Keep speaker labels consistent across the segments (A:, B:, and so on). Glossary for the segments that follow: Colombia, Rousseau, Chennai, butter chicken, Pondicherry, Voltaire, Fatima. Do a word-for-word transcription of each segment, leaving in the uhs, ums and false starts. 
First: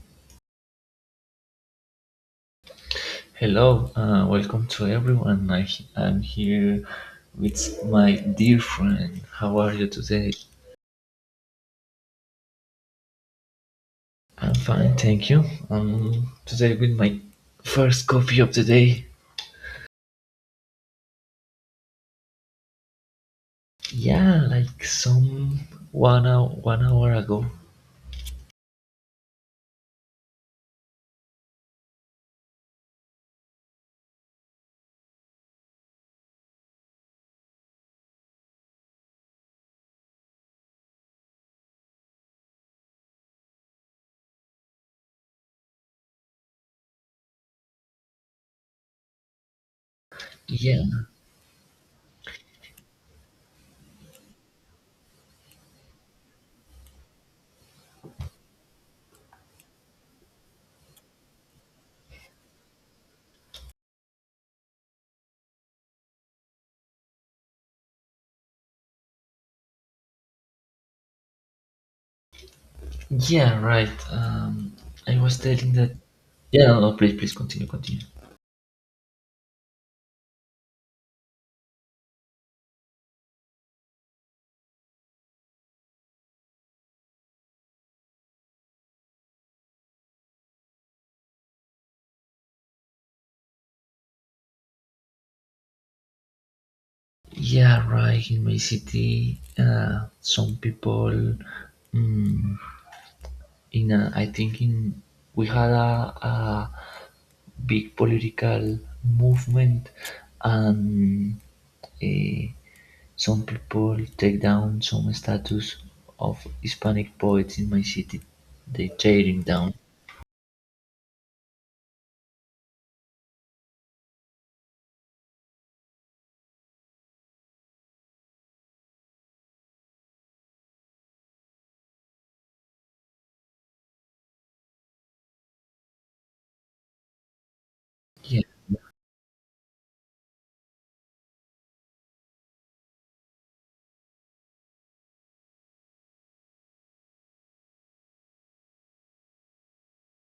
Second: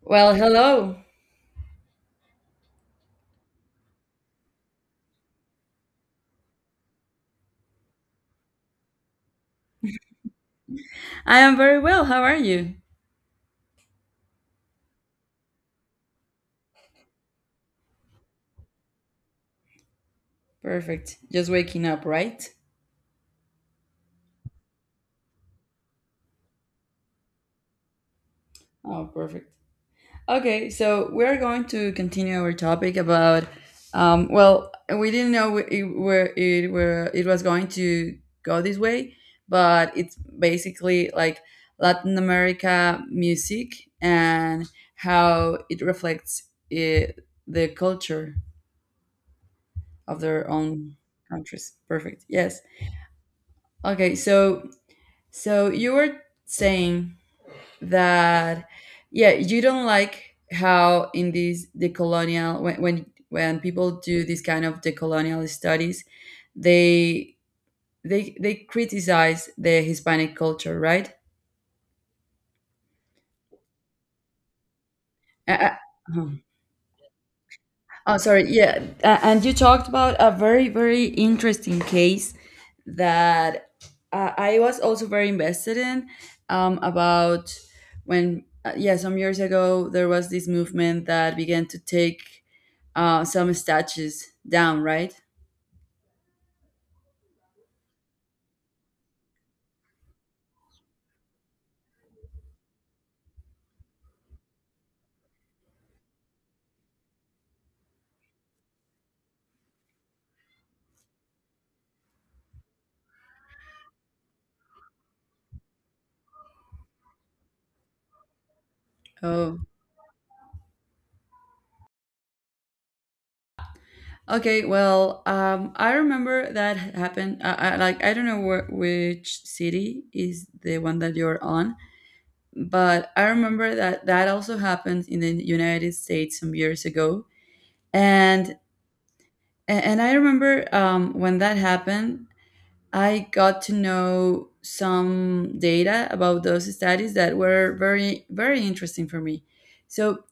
A: Well, hello.
B: Hello, uh, welcome to everyone. I am here with my dear friend. How are you today?
A: I am very well. How are you?
B: I'm fine, thank you. Um, today with my first coffee of the day.
A: Perfect. Just waking up, right?
B: Yeah, like some one hour, one hour ago.
A: Oh, perfect. Okay, so we're going to continue our topic about um well, we didn't know it, where it where it was going to go this way, but it's basically like Latin America music and how it reflects it, the culture of their
B: Yeah,
A: own countries. Perfect. Yes. Okay, so So you were saying that yeah, you don't like how in these decolonial when when when people do these kind of decolonial studies, they they they criticize the Hispanic culture, right?
B: yeah, right. Um, I was telling
A: Uh,
B: that.
A: uh,
B: Yeah, no, no, please, please continue, continue.
A: Oh, sorry. Yeah. a- And you talked about a very, very interesting case that uh, I was also very invested in um, about when, uh, yeah, some years ago, there was this movement that began to take uh, some statues down, right?
B: Yeah, right. In my city, uh, some people. mm in a, I think in we had a, a big political movement and eh, some people take down some statues of Hispanic poets in my city. They tearing
A: Oh,
B: down.
A: okay. Well, um, I remember that happened. I, I, like, I don't know where, which city is the one that you're on, but I remember that that also happened in the United States some years ago,
B: Yeah,
A: and and I remember um, when that happened, I got to know some data about those studies that were very very interesting for me. So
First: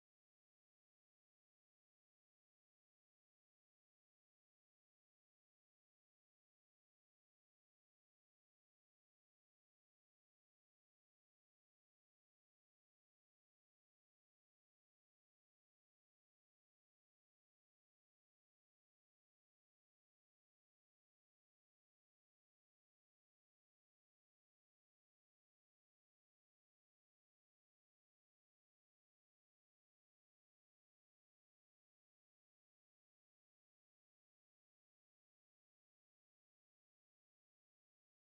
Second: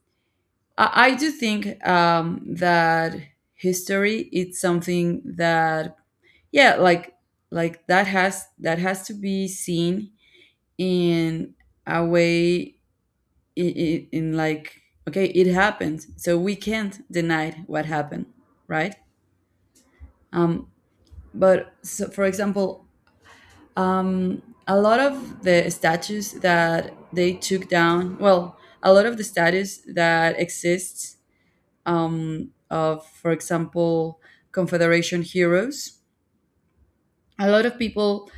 A: I, I do think um, that history is something that yeah like like that has that has to be seen in a way i- i- in like okay it happened so we can't deny what happened, right. um but so for example, um a lot of the statues that they took down, well, a lot of the statues that exists, um of for example confederation heroes, a lot of people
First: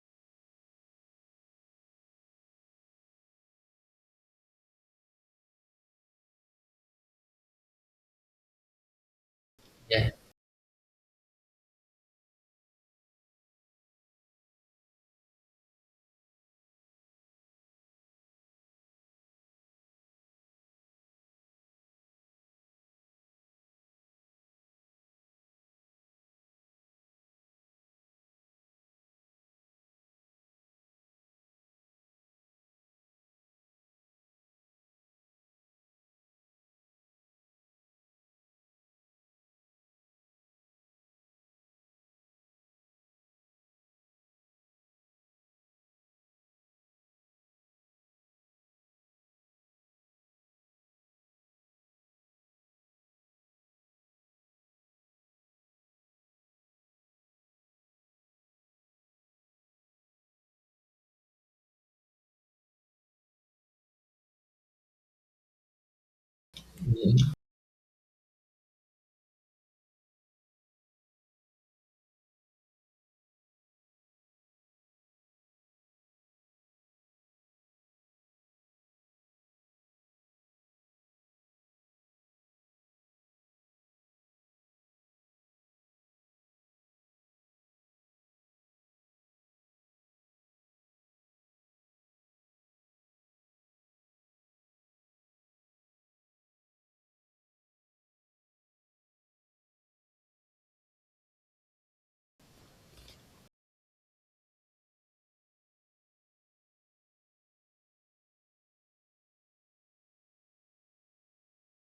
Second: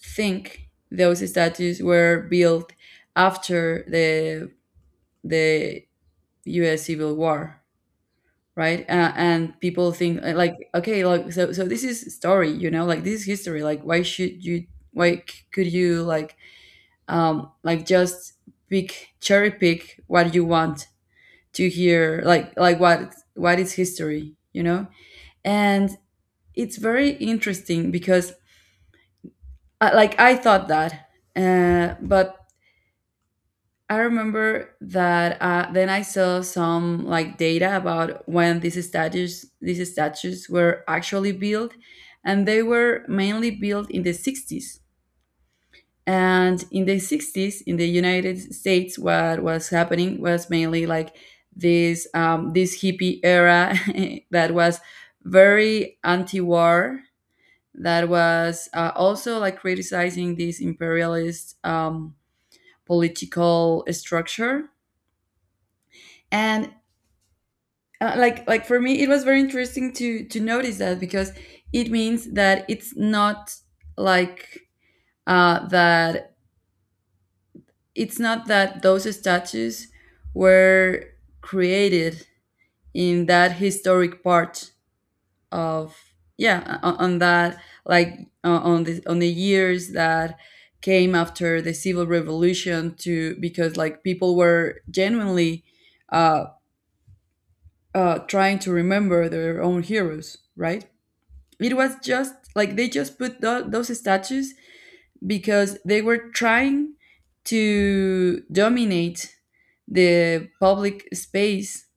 A: think those statues were built after the the U S Civil War, right. Uh, and people
B: yeah,
A: think uh, like okay like so so this is story, you know, like this is history, like why should you, why c- could you like, um like just pick, cherry pick what you want to hear, like like what what is history, you know. And it's very interesting because I, like I thought that uh, but I remember that uh, then I saw some like data about when these statues these statues were actually built, and they were mainly built in the sixties. And in the sixties, in the United States, what was happening was mainly like this um, this hippie era that was very anti-war, that was uh, also like criticizing this imperialist um, political structure. And uh, like like for me it was very interesting to to notice that because it means that it's not like uh that it's not that those statues were created in that historic part of yeah on, on that like uh, on the on the years that came after the civil revolution to, because like people were genuinely uh, uh, trying to remember their own heroes, right. It was just like they just put tho- those statues because they were trying to dominate the public space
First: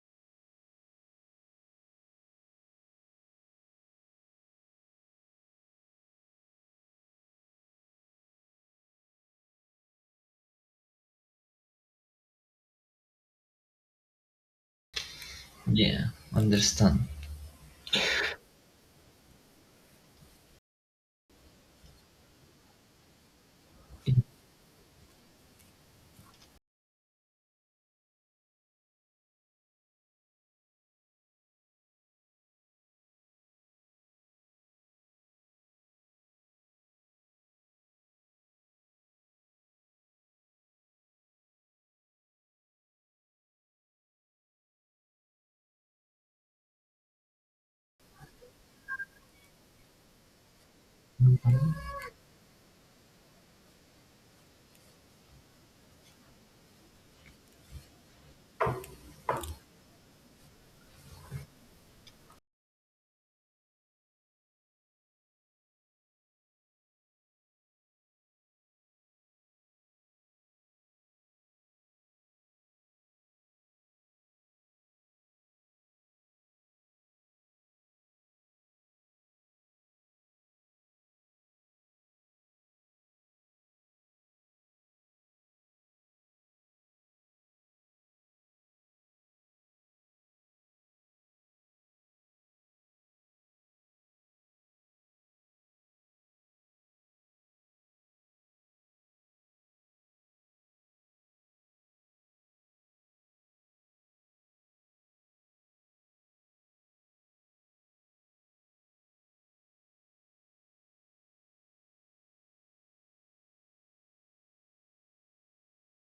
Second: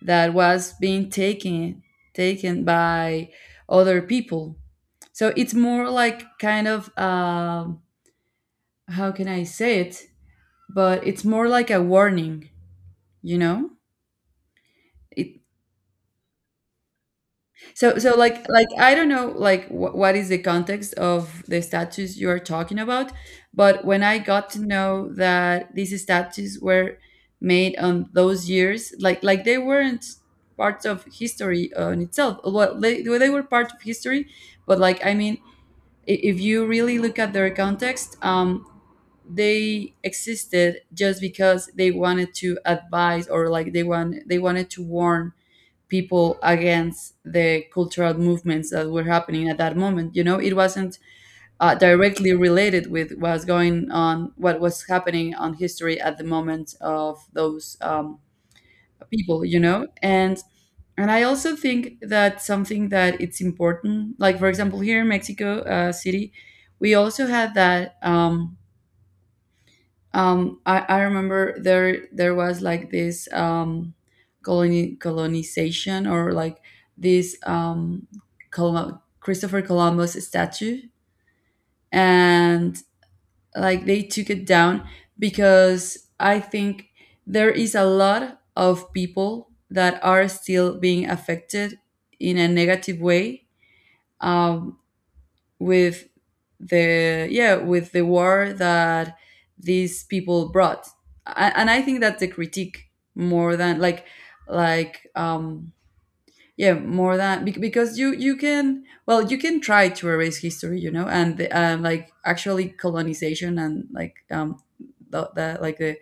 A: that was being taken, taken by other people. So it's more like kind of um how can I say it, but it's more like a warning, you know, it.
B: yeah. Understand.
A: So, so like, like I don't know, like wh- what is the context of the statues you are talking about, but when I got to know that these statues were made on those years, like, like they weren't parts of history on itself. Well, they, well, they were part of history, but like, I mean, i- if you really look at their context, um, they existed just because they wanted to advise, or like they want they wanted to warn people against the cultural movements that were happening at that moment. You know, it wasn't uh, directly related with what was going on, what was happening on history at the moment of those um, people. You know, and and I also think that something that it's important, like for example, here in Mexico uh, City, we also had that. Um, um i i remember there there was like this um colony, colonization or like this um Colum- christopher columbus statue. And like they took it down because I think there is a lot of people that are still being affected in a negative way um with the, yeah with the war that these people brought. A- and I think that's the critique more than like like um yeah, more than bec- because you you can, well you can try to erase history, you know. And the, uh, like actually colonization and like um the, the like the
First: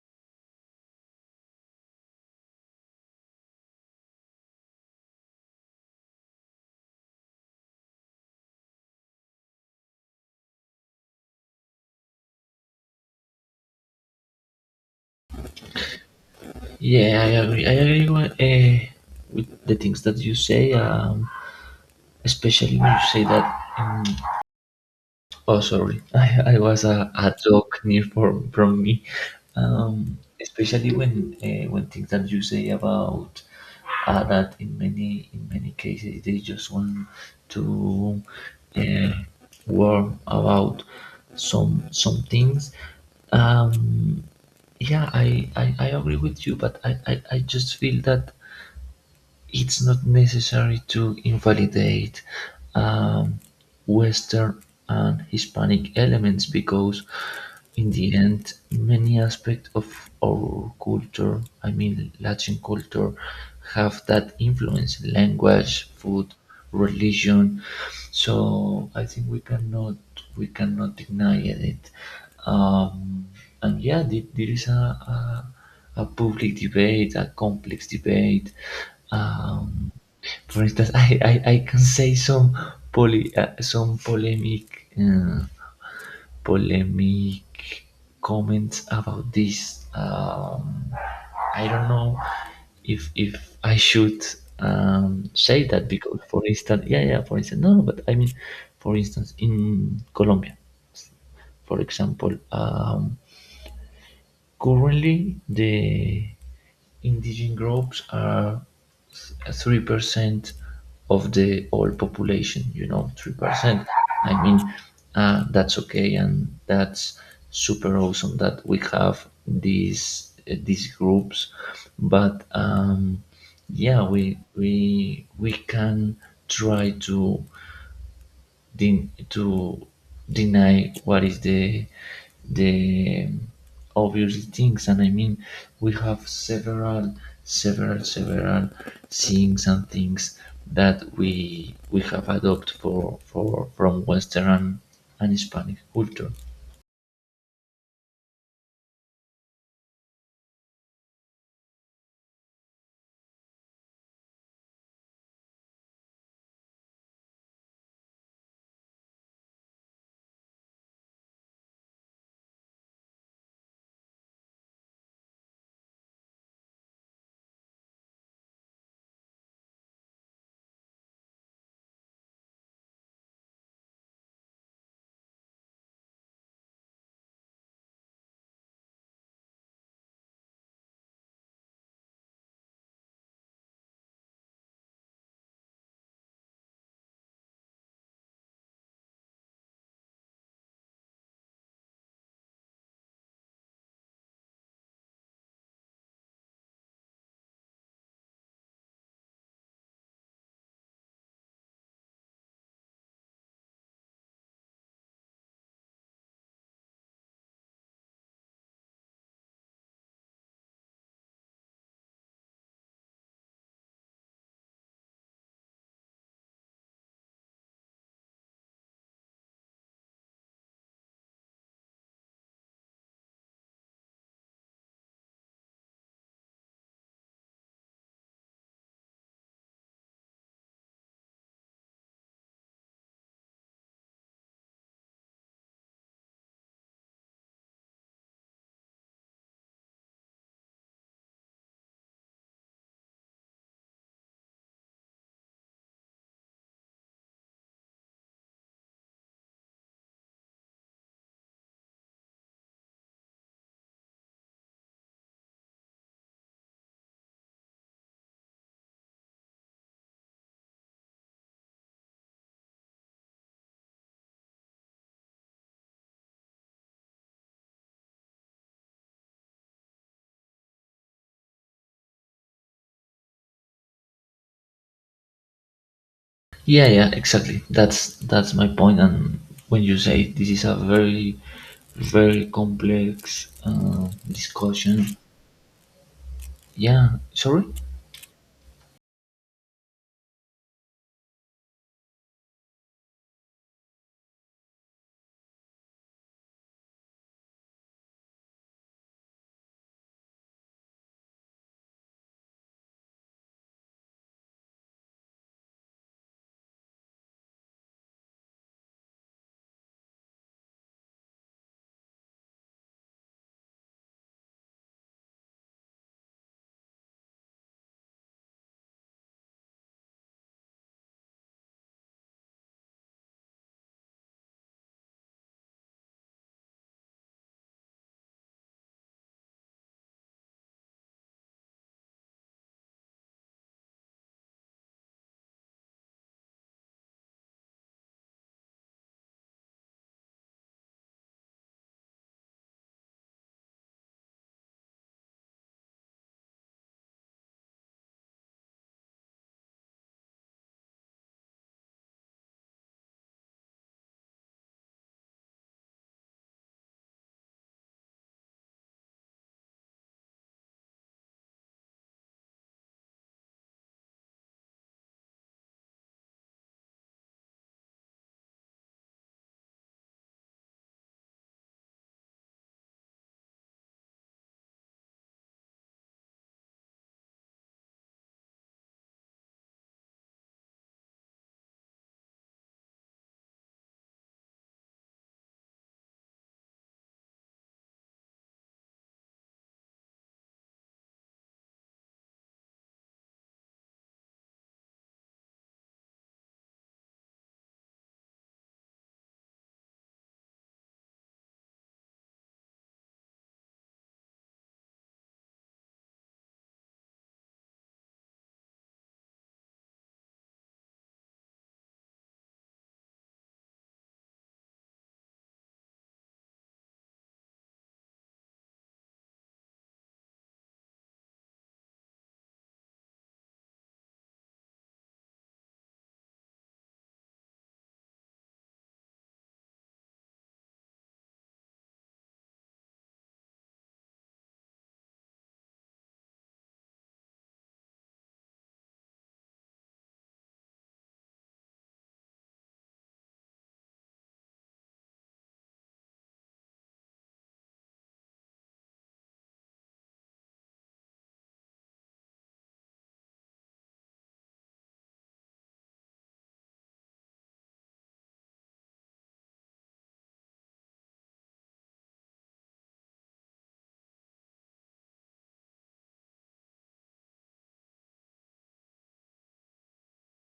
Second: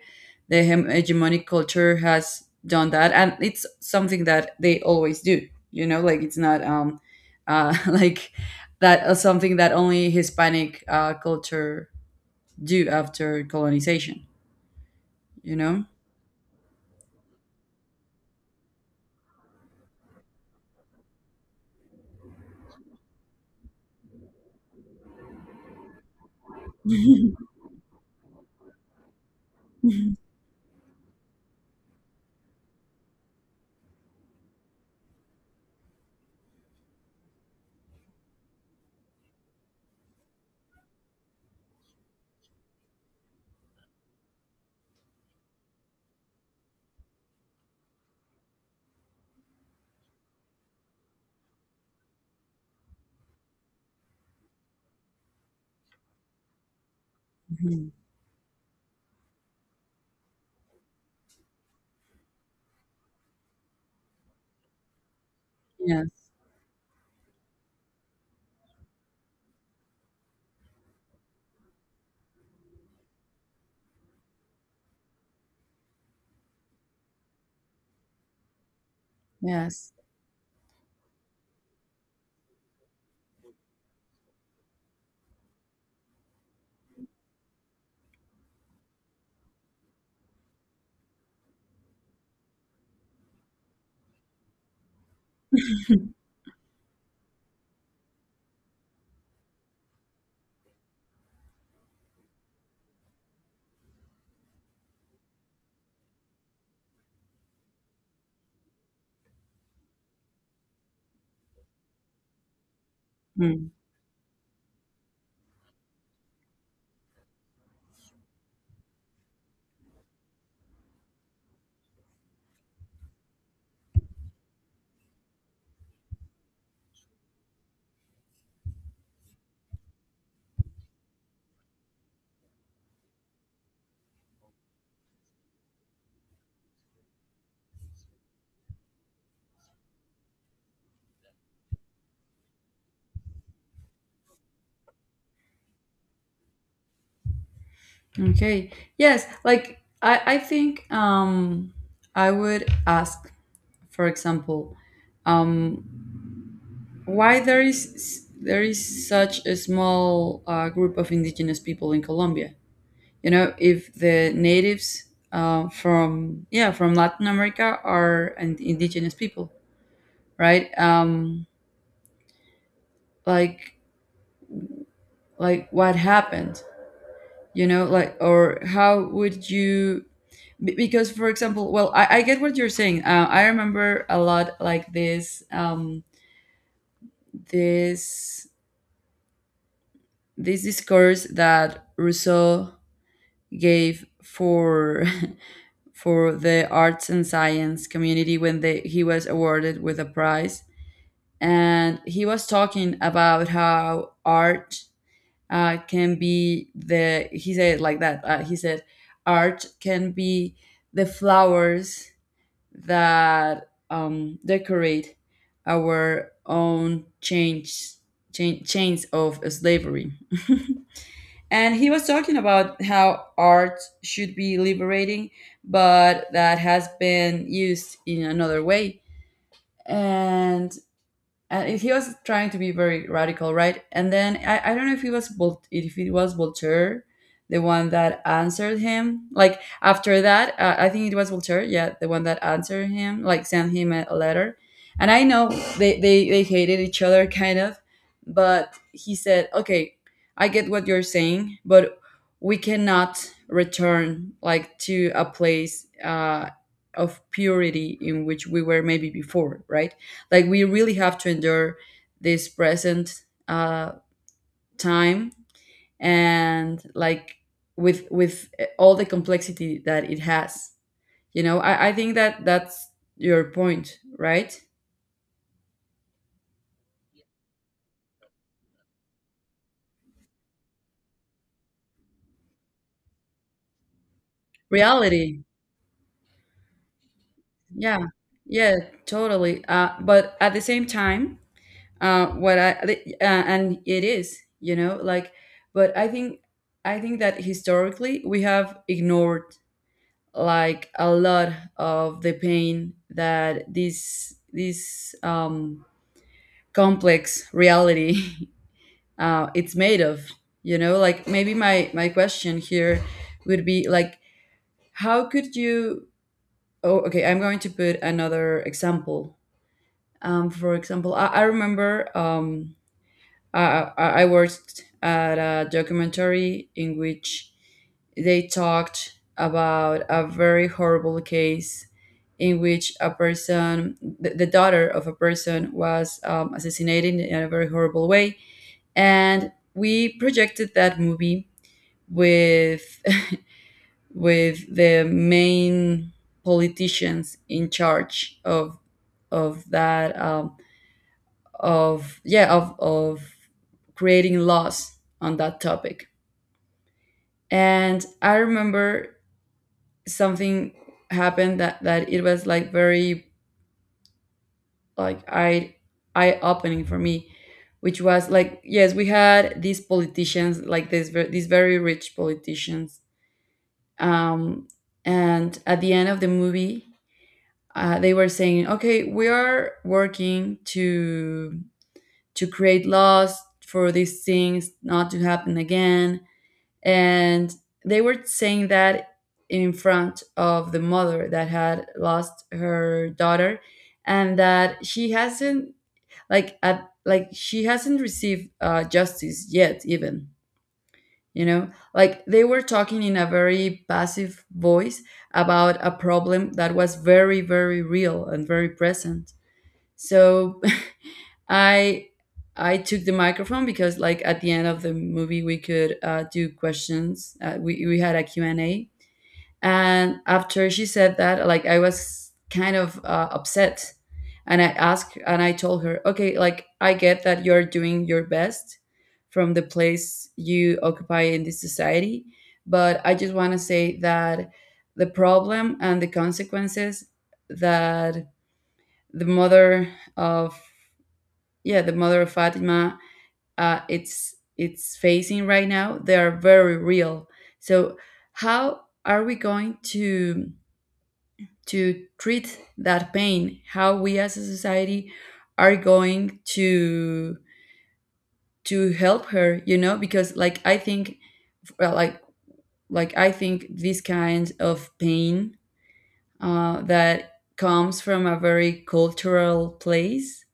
A: the hem- hegemonic culture has done that, and it's something that they always do, you know. Like it's not um uh like that uh, something that only hispanic uh culture do after colonization, you know.
B: Yeah, I agree. I agree with, uh, with the things that you say, um, especially when you say that um, oh, sorry. I, I was a, a joke near from from me, um, especially when uh, when things that you say about uh, that in many in many cases they just want to uh, worry about some some things. Um, yeah, I, I, I agree with you, but I, I, I just feel that it's not necessary to invalidate um, Western and Hispanic elements because, in
A: Mhm.
B: the end, many aspects of our culture, I mean Latin culture, have that influence: language,
A: Yes.
B: food, religion. So I think we cannot, we cannot deny it. Um, and yeah, the- there is a, a a public debate, a complex debate. Um,
A: Yes.
B: for instance, I, I, I can say some poly, uh, some polemic. Uh, polemic comments about this. Um, I don't know if if I should um, say that because, for instance, yeah, yeah, for instance, no, no, but I mean, for instance, in Colombia, for example, um, currently, the indigenous groups are three percent of the whole population. You know, three
A: Hmm.
B: percent. I mean, uh, that's okay, and that's super awesome that we have these uh, these groups. But um, yeah, we we we can try to den- to deny what is the the obvious things. And I mean, we have several several several things and things that we we have adopted for for from Western and Hispanic culture.
A: Okay. Yes, like I, I think um, I would ask, for example, um, why there is there is such a small uh, group of indigenous people in Colombia. You know, if the natives uh, from yeah from Latin America are and indigenous people, right? Um, like like what happened? You know, like or how would you. Be- because for example well I, I get what you're saying uh, I remember a lot like this um, this this discourse that rousseau gave for for the arts and science community when they, he was awarded with a prize. And he was talking about how art uh, can be, the he said it like that uh, he said art can be the flowers that um, decorate our own change, chain, chains of slavery. And he was talking about how art should be liberating, but that has been used in another way. And and he was trying to be very radical, right? And then I, I don't know if it was Vol- if it was Voltaire, the one that answered him. Like after that, uh, I think it was Voltaire, yeah, the one that answered him, like sent him a, a letter. And I know they, they they hated each other kind of, but he said, okay, I get what you're saying, but we cannot return like to a place uh, of purity in which we were maybe before, right? Like we really have to endure this present uh, time and like with with all the complexity that it has, you know. I, I think that that's your point, right.
B: yeah yeah exactly, that's that's my point. And when you say this is a very, very complex uh, discussion,
A: Reality,
B: yeah, sorry.
A: yeah yeah, totally uh, but at the same time uh, what i the- uh, and it is, you know like. But I think I think that historically we have ignored like a lot of the pain that this this um, complex reality uh, it's made of. You know, like maybe my my question here would be like how could you. Oh okay, I'm going to put another example. um, for example i, I remember um, Uh, I I worked at a documentary in which they talked about a very horrible case in which a person, the, the daughter of a person, was um, assassinated in a very horrible way. And we projected that movie with with the main politicians in charge of of that um, of yeah of of creating laws on that topic. And I remember something happened that that it was like very like eye eye opening for me, which was like yes, we had these politicians, like this ver- these very rich politicians. um and at the end of the movie uh, they were saying okay we are working to to create laws for these things not to happen again. And they were saying that in front of the mother that had lost her daughter and that she hasn't, like at, like she hasn't received uh, justice yet even, you know. Like they were talking in a very passive voice about a problem that was very very real and very present. So I I took the microphone because like at the end of the movie we could uh, do questions. Uh, we we had a Q and A, and after she said that, like I was kind of uh, upset, and I asked and I told her, okay, like I get that you're doing your best from the place you occupy in this society, but I just want to say that the problem and the consequences that the mother of, yeah, the mother of Fatima uh, it's it's facing right now, they are very real. So how are we going to to treat that pain? How we as a society are going to to help her? You know, because like I think, well, like, like i think this kind of pain uh, that comes from a very cultural place,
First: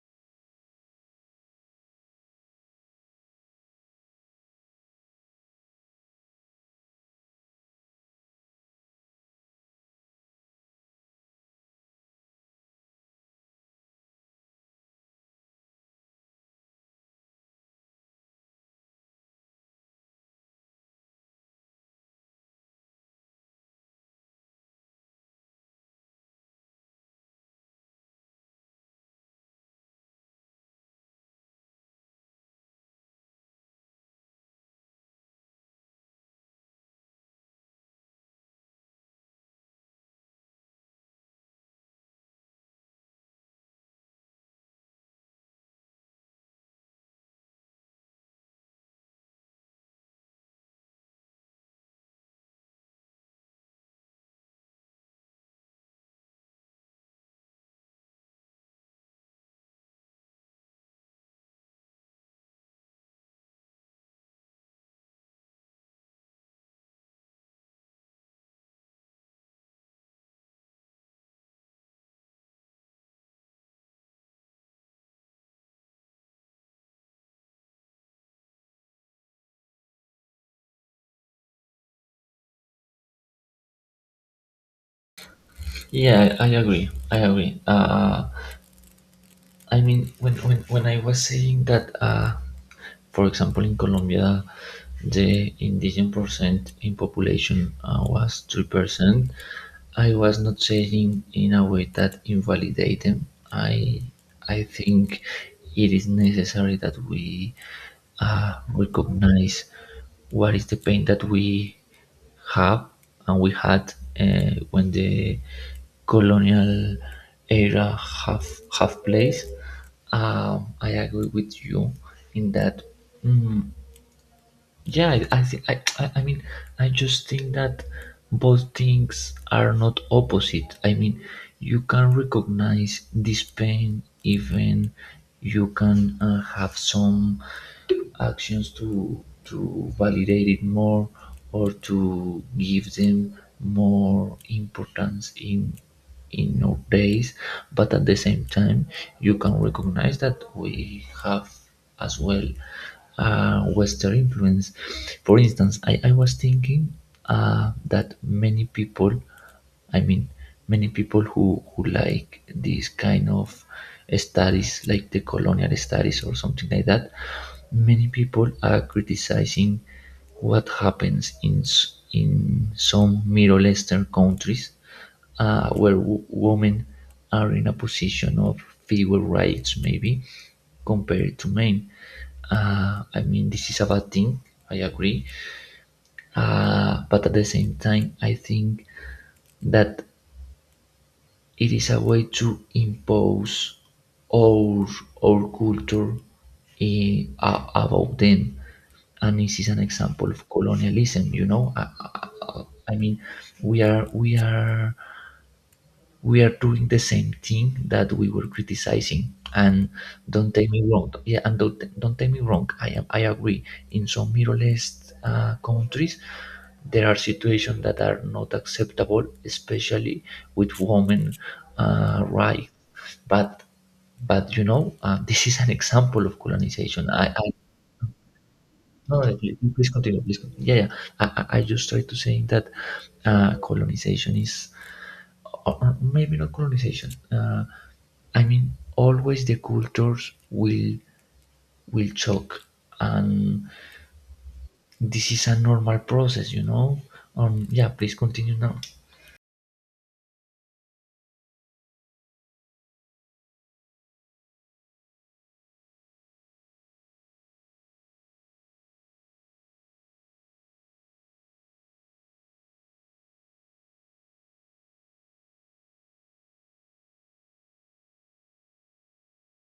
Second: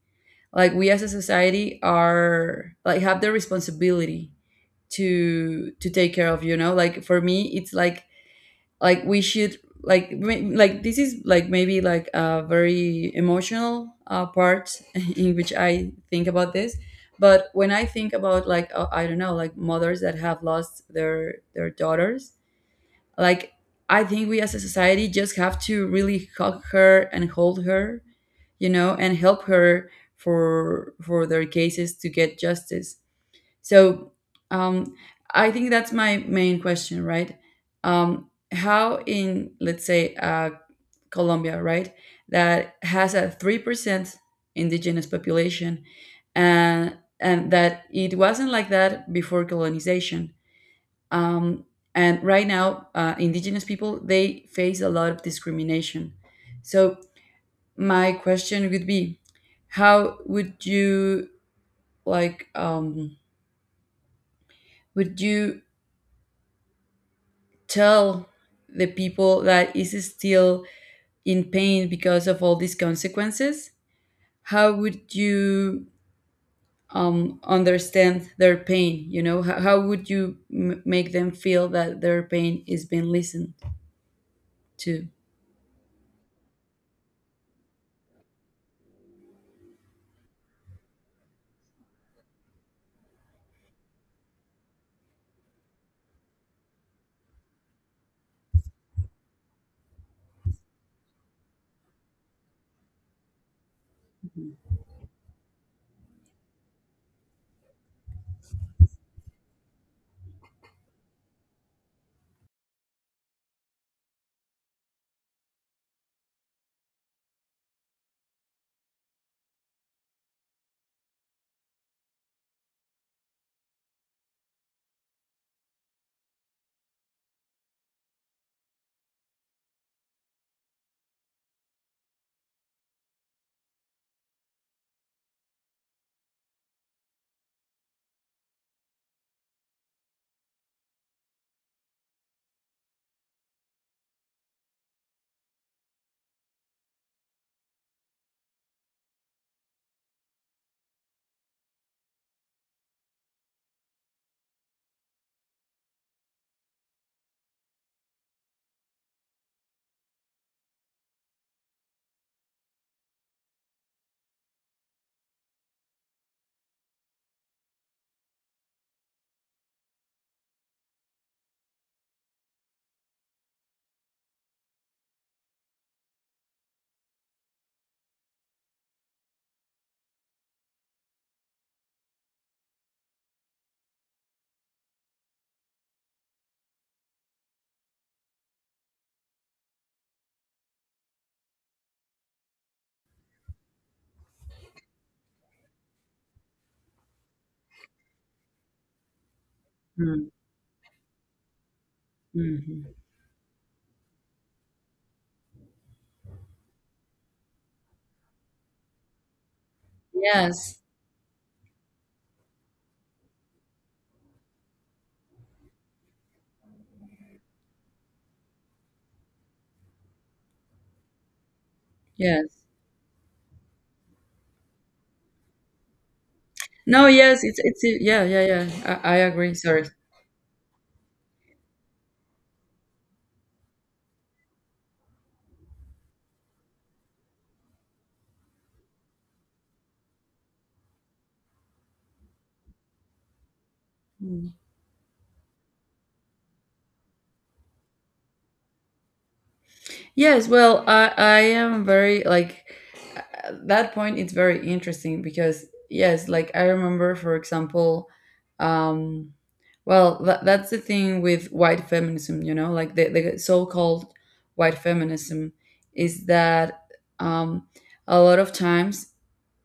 A: like we as a society are, like, have the responsibility to to take care of, you know, like for me it's like like we should like ma- like this is like, maybe like a very emotional uh, part in which I think about this. But when I think about, like, uh, I don't know, like mothers that have lost their their daughters, like, I think we as a society just have to really hug her and hold her, you know, and help her, for for their cases to get justice. So um, I think that's my main question, right? Um, how in, let's say, uh, Colombia, right, that has a three percent indigenous population, and and that it wasn't like that before colonization. Um, and right now, uh, indigenous people, they face a lot of discrimination. So my question would be, how would you, like? Um, would you tell the people that is still in pain because of all these consequences, how would you um, understand their pain? You know, how, how would you m- make them feel that their pain is being listened to?
B: Yeah, I agree. I agree. Uh, I mean, when, when, when I was saying that, uh, for example, in Colombia, the indigenous percent in population uh, was three percent, I was not saying in a way that invalidate them. I, I think it is necessary that we uh, recognize what is the pain that we have and we had uh, when the colonial era have have place. Um, I agree with you in that mm, yeah, I, I think I, I I mean I just think that both things are not opposite. I mean, you can recognize this pain, even you can uh, have some actions to to validate it more or to give them more importance in in our days, but at the same time you can recognize that we have as well uh, Western influence. For instance, i, I was thinking uh, that many people, I mean, many people who, who like these kind of studies, like the colonial studies or something like that, many people are criticizing what happens in s- in some Middle Eastern countries uh, where w women are in a position of fewer rights maybe compared to men. Uh, I mean, this is a bad thing. I agree, uh, but at the same time, I think that it is a way to impose our our culture eh, a- about them, and this is an example
A: Mm,
B: of colonialism. You know, I, I, I
A: mhm.
B: mean, we are we are we are doing the same thing that we were criticizing. And don't take
A: Yes.
B: me wrong, yeah, and don't, don't take me wrong. I am, I agree, in some Middle East uh, countries there are situations that are not acceptable, especially with women, uh,
A: Yes.
B: right? but but you know, uh, this is an example of
A: No.
B: colonization. i,
A: Yes,
B: I
A: it's it's yeah, yeah, yeah, i, I
B: no, no,
A: agree,
B: pl-
A: sorry.
B: please continue, please continue. yeah yeah I, I I just try to say that uh, colonization is or or maybe not colonization. Uh, I mean, always the cultures will will choke, and
A: Mm.
B: this is a normal process, you know. Um, yeah, please continue now.
A: Yes, well, i i am very, like, at that point it's very interesting, because yes, like, I remember for example, um well, tha that's the thing with white feminism, you know, like, the, the so-called white feminism, is that um a lot of times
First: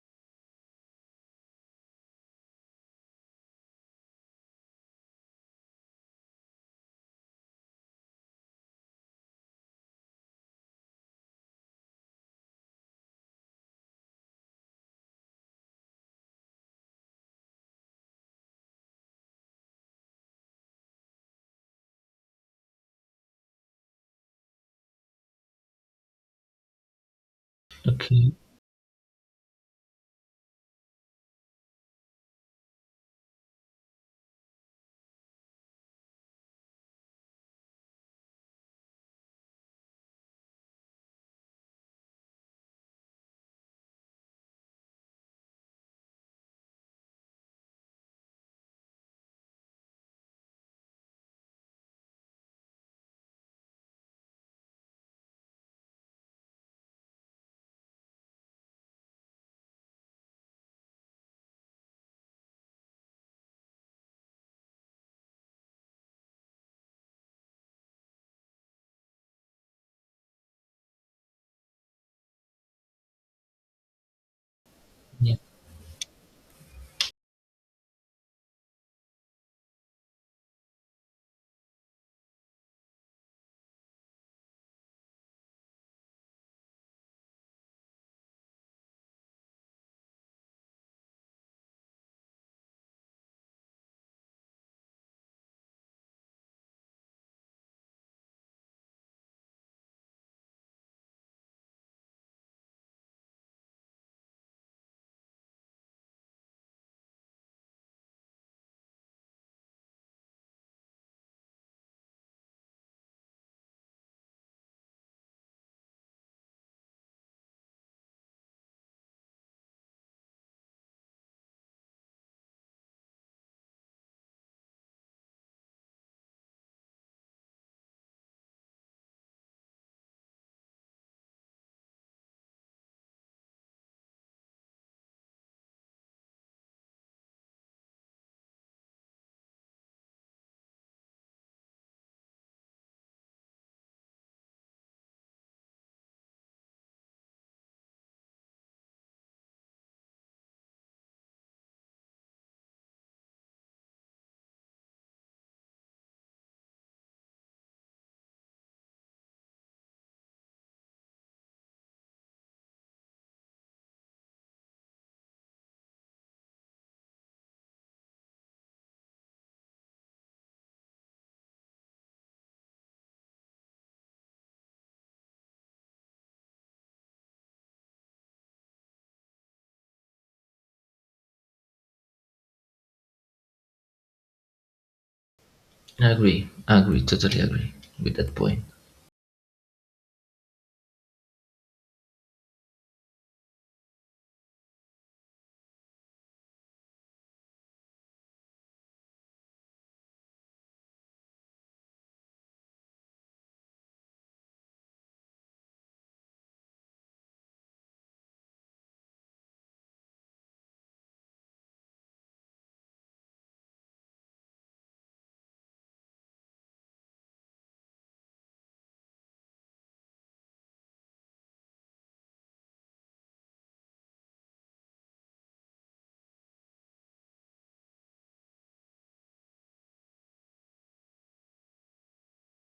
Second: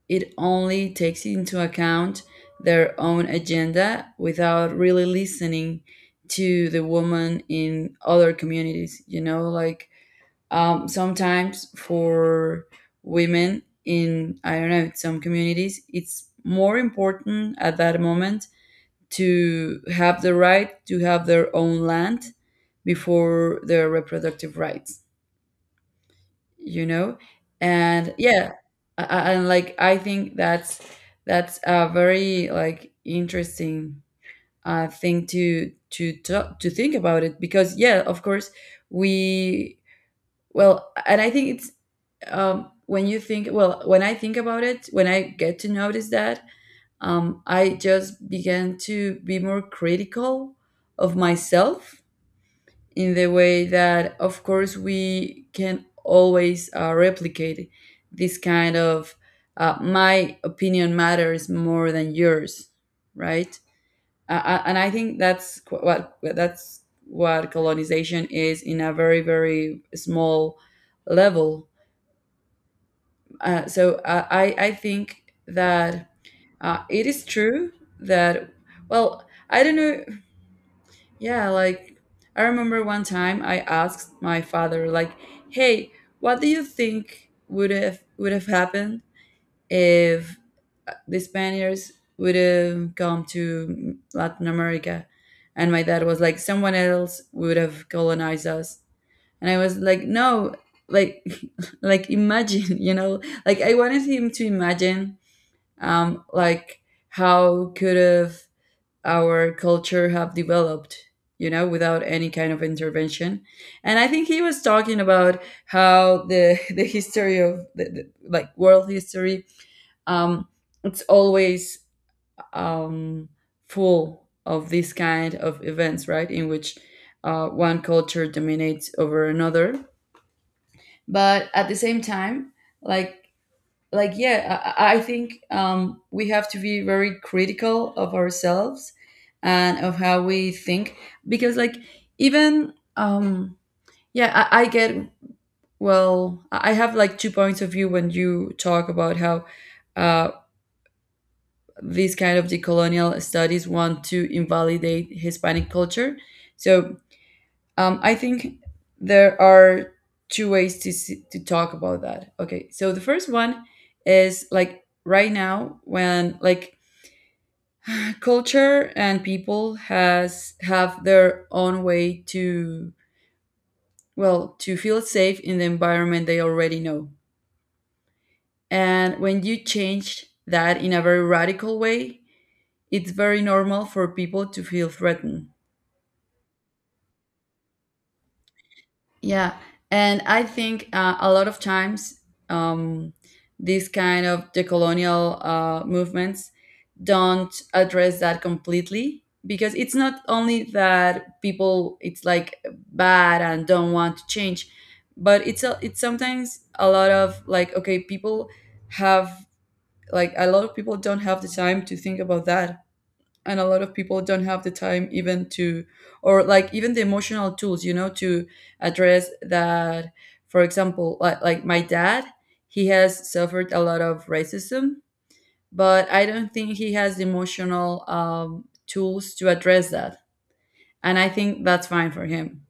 A: it only takes into account their own agenda without really listening to the woman in other communities, you know, like, um, sometimes for women in, I don't know, some communities, it's more important at that moment to have the right to have their own land before their reproductive rights, you know? And
B: Okay.
A: yeah, I- I- and like I think that's, that's a very, like, interesting uh, thing to to talk, to think about it, because yeah, of course, we, well, and I think it's um, when you think, well, when I think about it, when I get to notice that, um, I just began to be more critical of myself, in the way that of course we can always uh, replicate this kind of uh, my opinion matters more than yours, right? Uh, uh, and I think that's, qu- what that's what colonization is, in a very very small level. Uh, so uh, I I think
B: Yeah.
A: that uh, it is true that, well, I don't know. Yeah, like, I remember one time I asked my father, like, hey, what do you think would have would have happened if uh, the Spaniards would have come to Latin America? And my dad was like, someone else would have colonized us. And I was like, no, like, like, imagine, you know, like I wanted him to imagine um like, how could have our culture have developed, you know, without any kind of intervention. And I think he was talking about how the the history of the, the like, world history, um it's always um full of this kind of events, right, in which uh, one culture dominates over another. But at the same time, like like yeah, i, I think um, we have to be very critical of ourselves, and of how we think, because, like, even um yeah, i, I get, well, i I have like two points of view when you talk about how uh, these kind of decolonial studies want to invalidate hispanic culture. So Um, I think there are two ways to s- to talk about that. Okay, so the first one is, like, right now, when, like, culture and people has have their own way to, well, to feel safe in the environment they already know, and when you change that in a very radical way, it's very normal for people to feel threatened.
B: Agree. Agree. Totally agree with that point.
A: Yeah, and I think uh, a lot of times, um, these kind of decolonial uh, movements don't address that completely, because it's not only that people, it's like, bad and don't want to change, but it's a, it's sometimes a lot of like, okay, people have, like, a lot of people don't have the time to think about that, and a lot of people don't have the time even to, or like even the emotional tools, you know, to address that. For example, like, like my dad, he has suffered a lot of racism, but I don't think he has the emotional um, tools to address that, and I think that's fine for him,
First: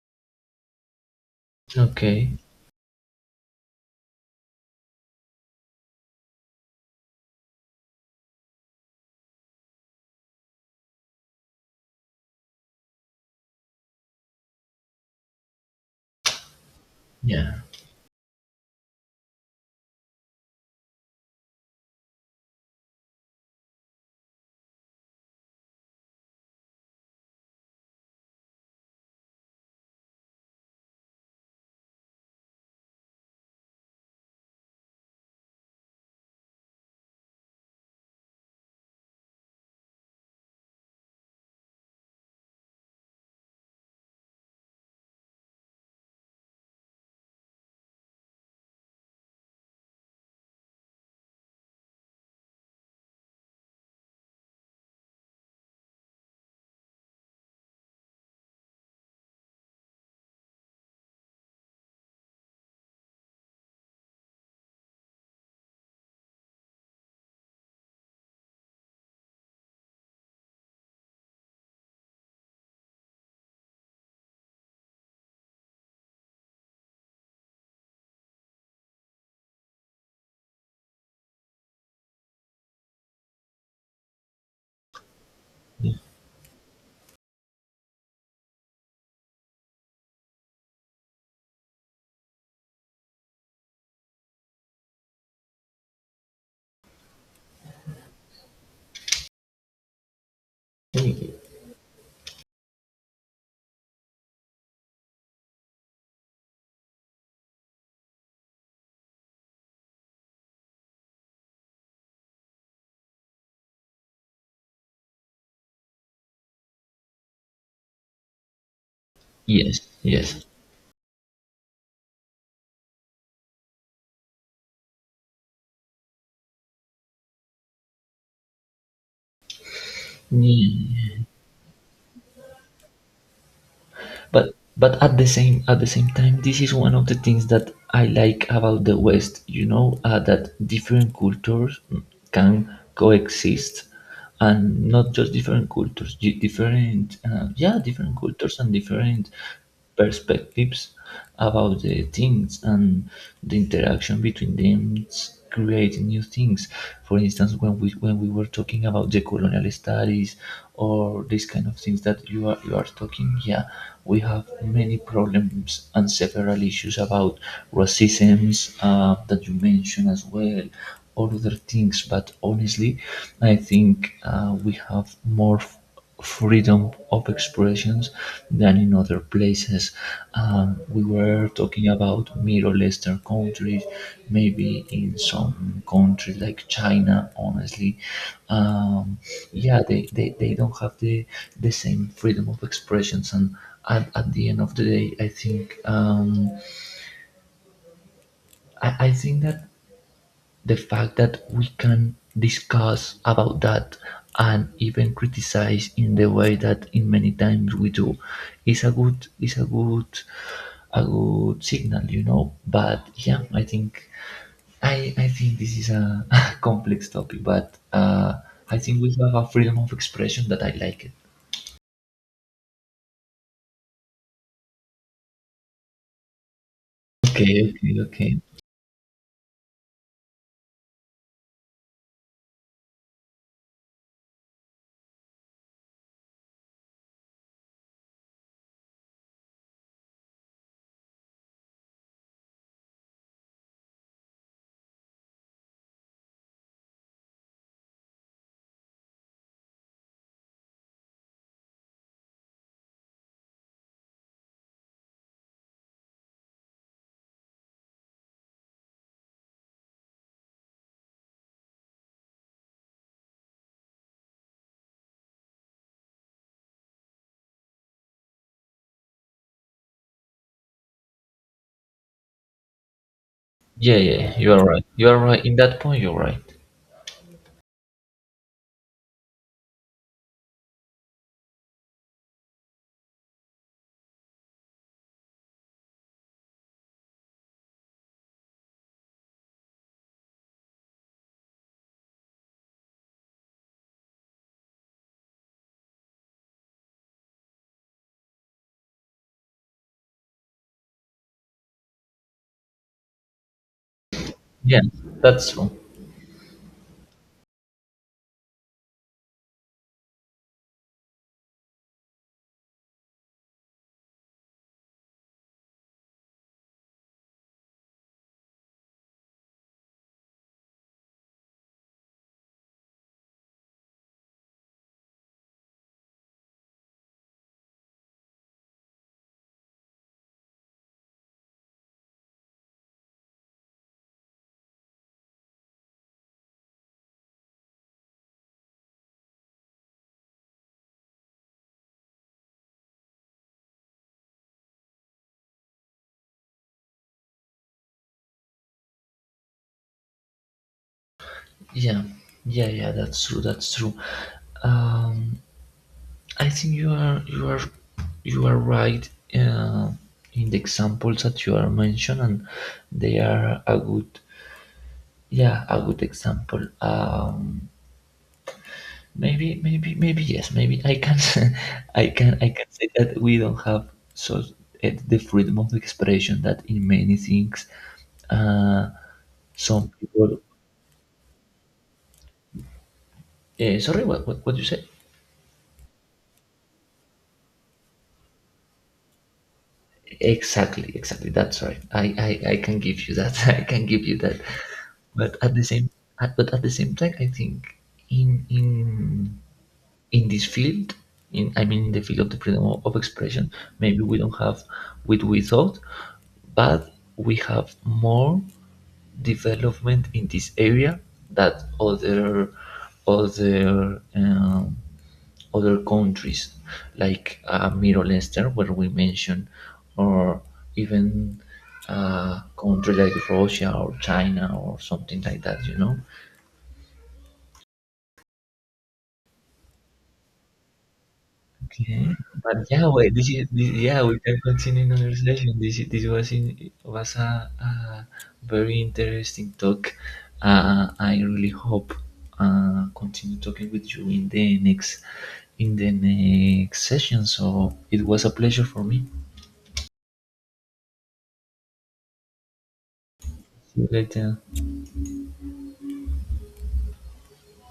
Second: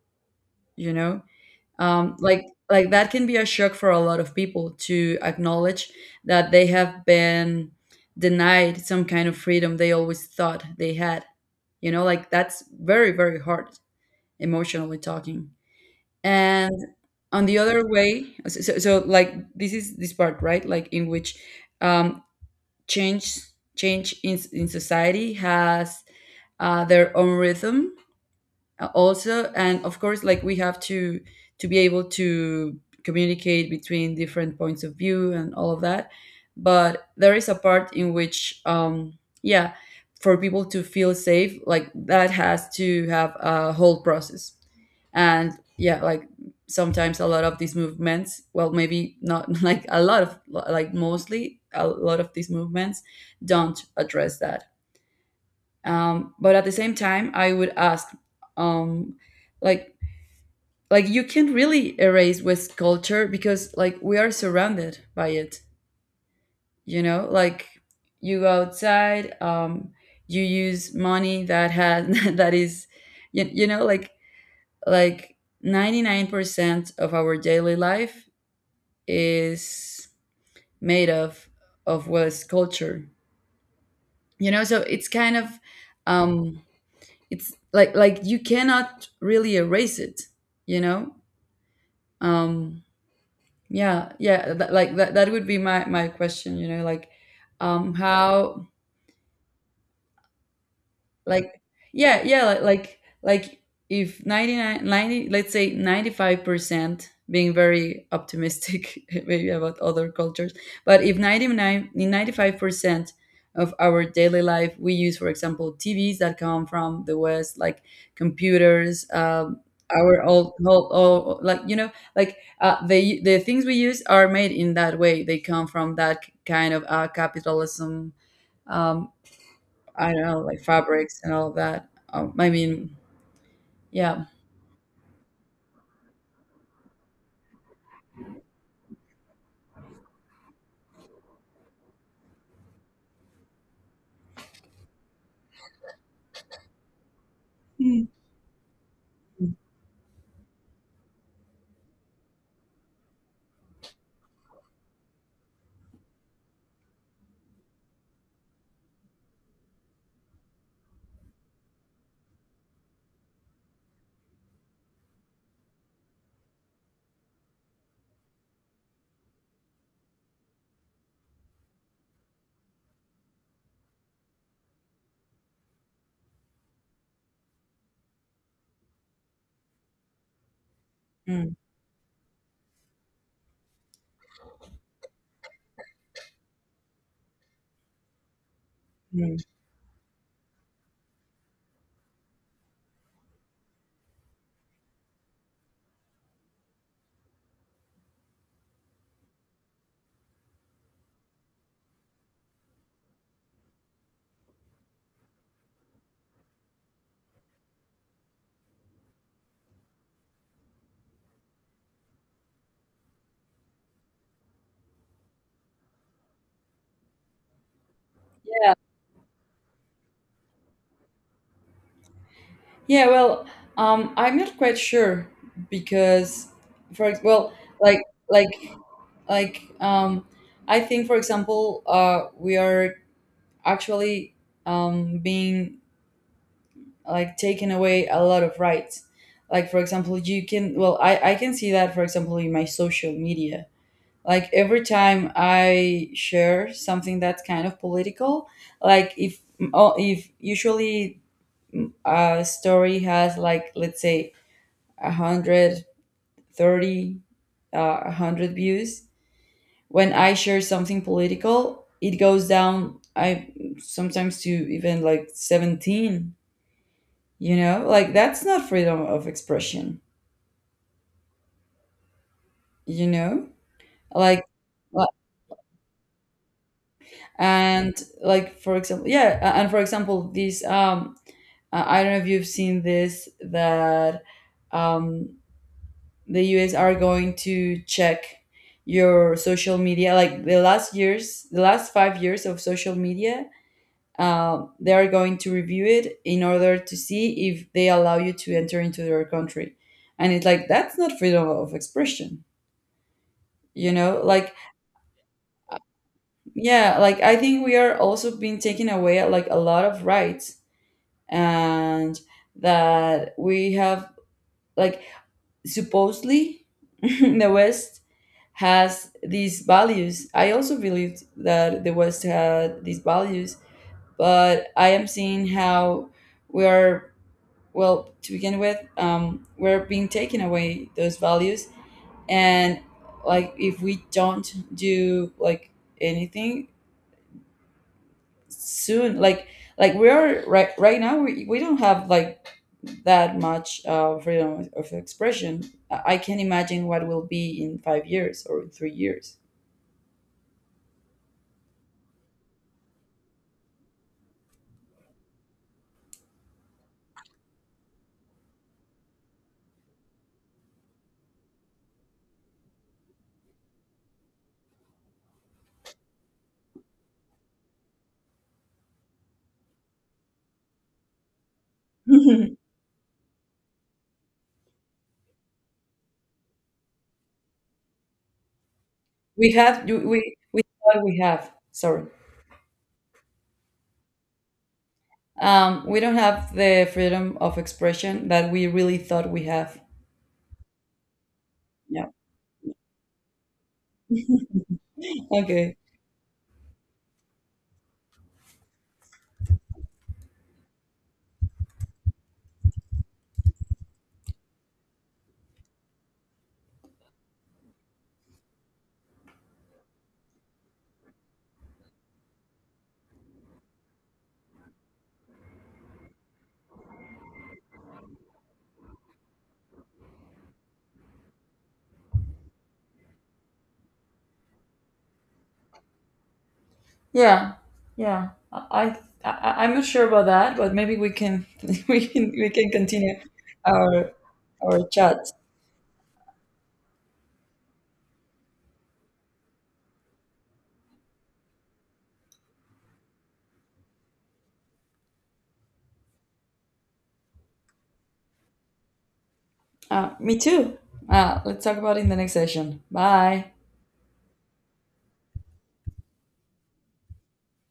A: you know. um,
B: Okay.
A: like like that can be a shock for a lot of people to acknowledge that they have been denied some kind of freedom they always thought they had, you know, like that's very, very hard, emotionally talking. And on
B: Yeah.
A: the other way, so, so so, like this is this part, right, like, in which um change, change in, in society has uh, their own rhythm, uh, also. And of course, like we have to to be able to communicate between different points of view and all of that, but there is a part in which um yeah, for people to feel safe, like, that has to have a whole process. And yeah, like sometimes a lot of these movements, well, maybe not, like a lot of, like, mostly a lot of these movements, don't address that. Um, but at the same time, I would ask, um, like like you can't really erase west culture, because, like, we are surrounded by it, you know. Like, you go outside, um, you use money that has that is, you, you know, like like ninety-nine percent of our daily life is made of of west culture, you know, so it's kind of um it's like like you cannot really erase it, you know. um yeah, yeah, that, like that, that would be my my question, you know, like, um how,
B: Yeah.
A: like, yeah, yeah, like like, like, if ninety-nine, ninety, let's say ninety-five percent, being very optimistic, maybe about other cultures, but if ninety-nine, ninety-five percent of our daily life we use, for example, tvs that come from the west, like computers, um
B: Yes.
A: our,
B: Yes.
A: old, whole all, like, you know, like, uh, the the things we use, are made in that way, they come from that kind of uh, capitalism, um, I don't know, like
B: Yeah.
A: fabrics and all of that. Um, I mean, yeah.
B: but but at the same, at the same time, this is one of the things that I like about the West, you know, uh, that different cultures can coexist, and not just different cultures, di- different uh, yeah,
A: Mm.
B: different cultures and different perspectives about the things, and the interaction between them creating new things. For instance, when we when we were talking about the colonial studies or these kind of things that you are you are talking, yeah, we have many problems and several issues about racisms uh, that you mentioned as well, or other things. But honestly, I think uh, we have more freedom of expressions than in other places. Um, we were
A: Mm,
B: talking about Middle Eastern countries, maybe in some countries like China, honestly. Um,
A: mm.
B: yeah, they, they, they don't have the, the same freedom of expressions. And at, at the end of the day, I think um, I, I think that the fact that we can discuss about that and even criticize in the way that in many times we do is a good, is a good, a good signal, you know. But yeah, I think I I think this is a a complex topic, but uh,
A: Yeah.
B: I think we have a freedom of expression that I like it.
A: Yeah, well, um, I'm not quite sure because, for ex- well,
B: Okay, okay,
A: like
B: okay.
A: like like um I think, for example, uh we are actually, um being, like, taken away a lot of rights. Like, for example, you can, well, I I can see that for example in my social media, like every time I share something that's kind of political, like, if, oh, if usually a story has like, let's say, one hundred thirty uh, a hundred views, when I share something political it goes down, I sometimes, to even like seventeen, you know, like that's not freedom of expression, you know.
B: Yeah, yeah,
A: Like,
B: you are right. You are right. In that point, you're right.
A: and like for example, yeah, a- and for example these um uh, I don't know if you've seen this, that um the US are going to check your social media, like the last years, the last five years of social media. um, they are going to review it in order to see if they allow you to enter into their country. And it's like, that's not freedom of expression, you know, like,
B: Yeah, that's true.
A: yeah, like, I think we are also being taken away like a lot of rights and that we have, like, supposedly the west has these values, I also believed that the west had these values, but I am seeing how we are, well, to begin with, um, we're being taken away those values. And, like, if we don't do like anything soon, like like we are right right now, we, we don't have like that much uh, freedom of expression. i I can't imagine what will be in five years or three years.
B: Yeah, yeah, yeah, that's true. That's true. Um, I think you are you are you are right uh, in the examples that you are mentioning. And they are a good, yeah, a good example. Um, maybe, maybe maybe yes. Maybe I can I can, I can say that we don't have so eh, the freedom of expression that in many things, uh,
A: We
B: some
A: have, you- we
B: people.
A: we what we have, sorry?
B: Uh, sorry, what, what what you say?
A: Um we don't have the freedom of expression that we really thought we have.
B: Exactly, exactly, that's right. I,
A: Yeah.
B: I I can give you that, I can give you that, but at the
A: Okay.
B: same, at, but at the same time I think in in in this field, in I mean in the field of the freedom of expression, maybe we don't have what we thought, but we have more development in this area that other, other um, other countries like uh, Middle Eastern where we mentioned, or even a country like Russia or China or something like that, you know.
A: Yeah, yeah, i, I, I- I'm not sure about that, but maybe we can
B: Okay,
A: we can we
B: but
A: can
B: yeah, wait.
A: continue
B: This is this, yeah.
A: our
B: We can continue
A: our
B: another
A: chat.
B: session. This is- this was in, was a, a very interesting talk. Uh, I really hope uh, continue talking with you in the next, in the next session. So it was a pleasure for me.
A: Uh, me too. Uh, let's talk about it in the next session. Bye.
B: See you later.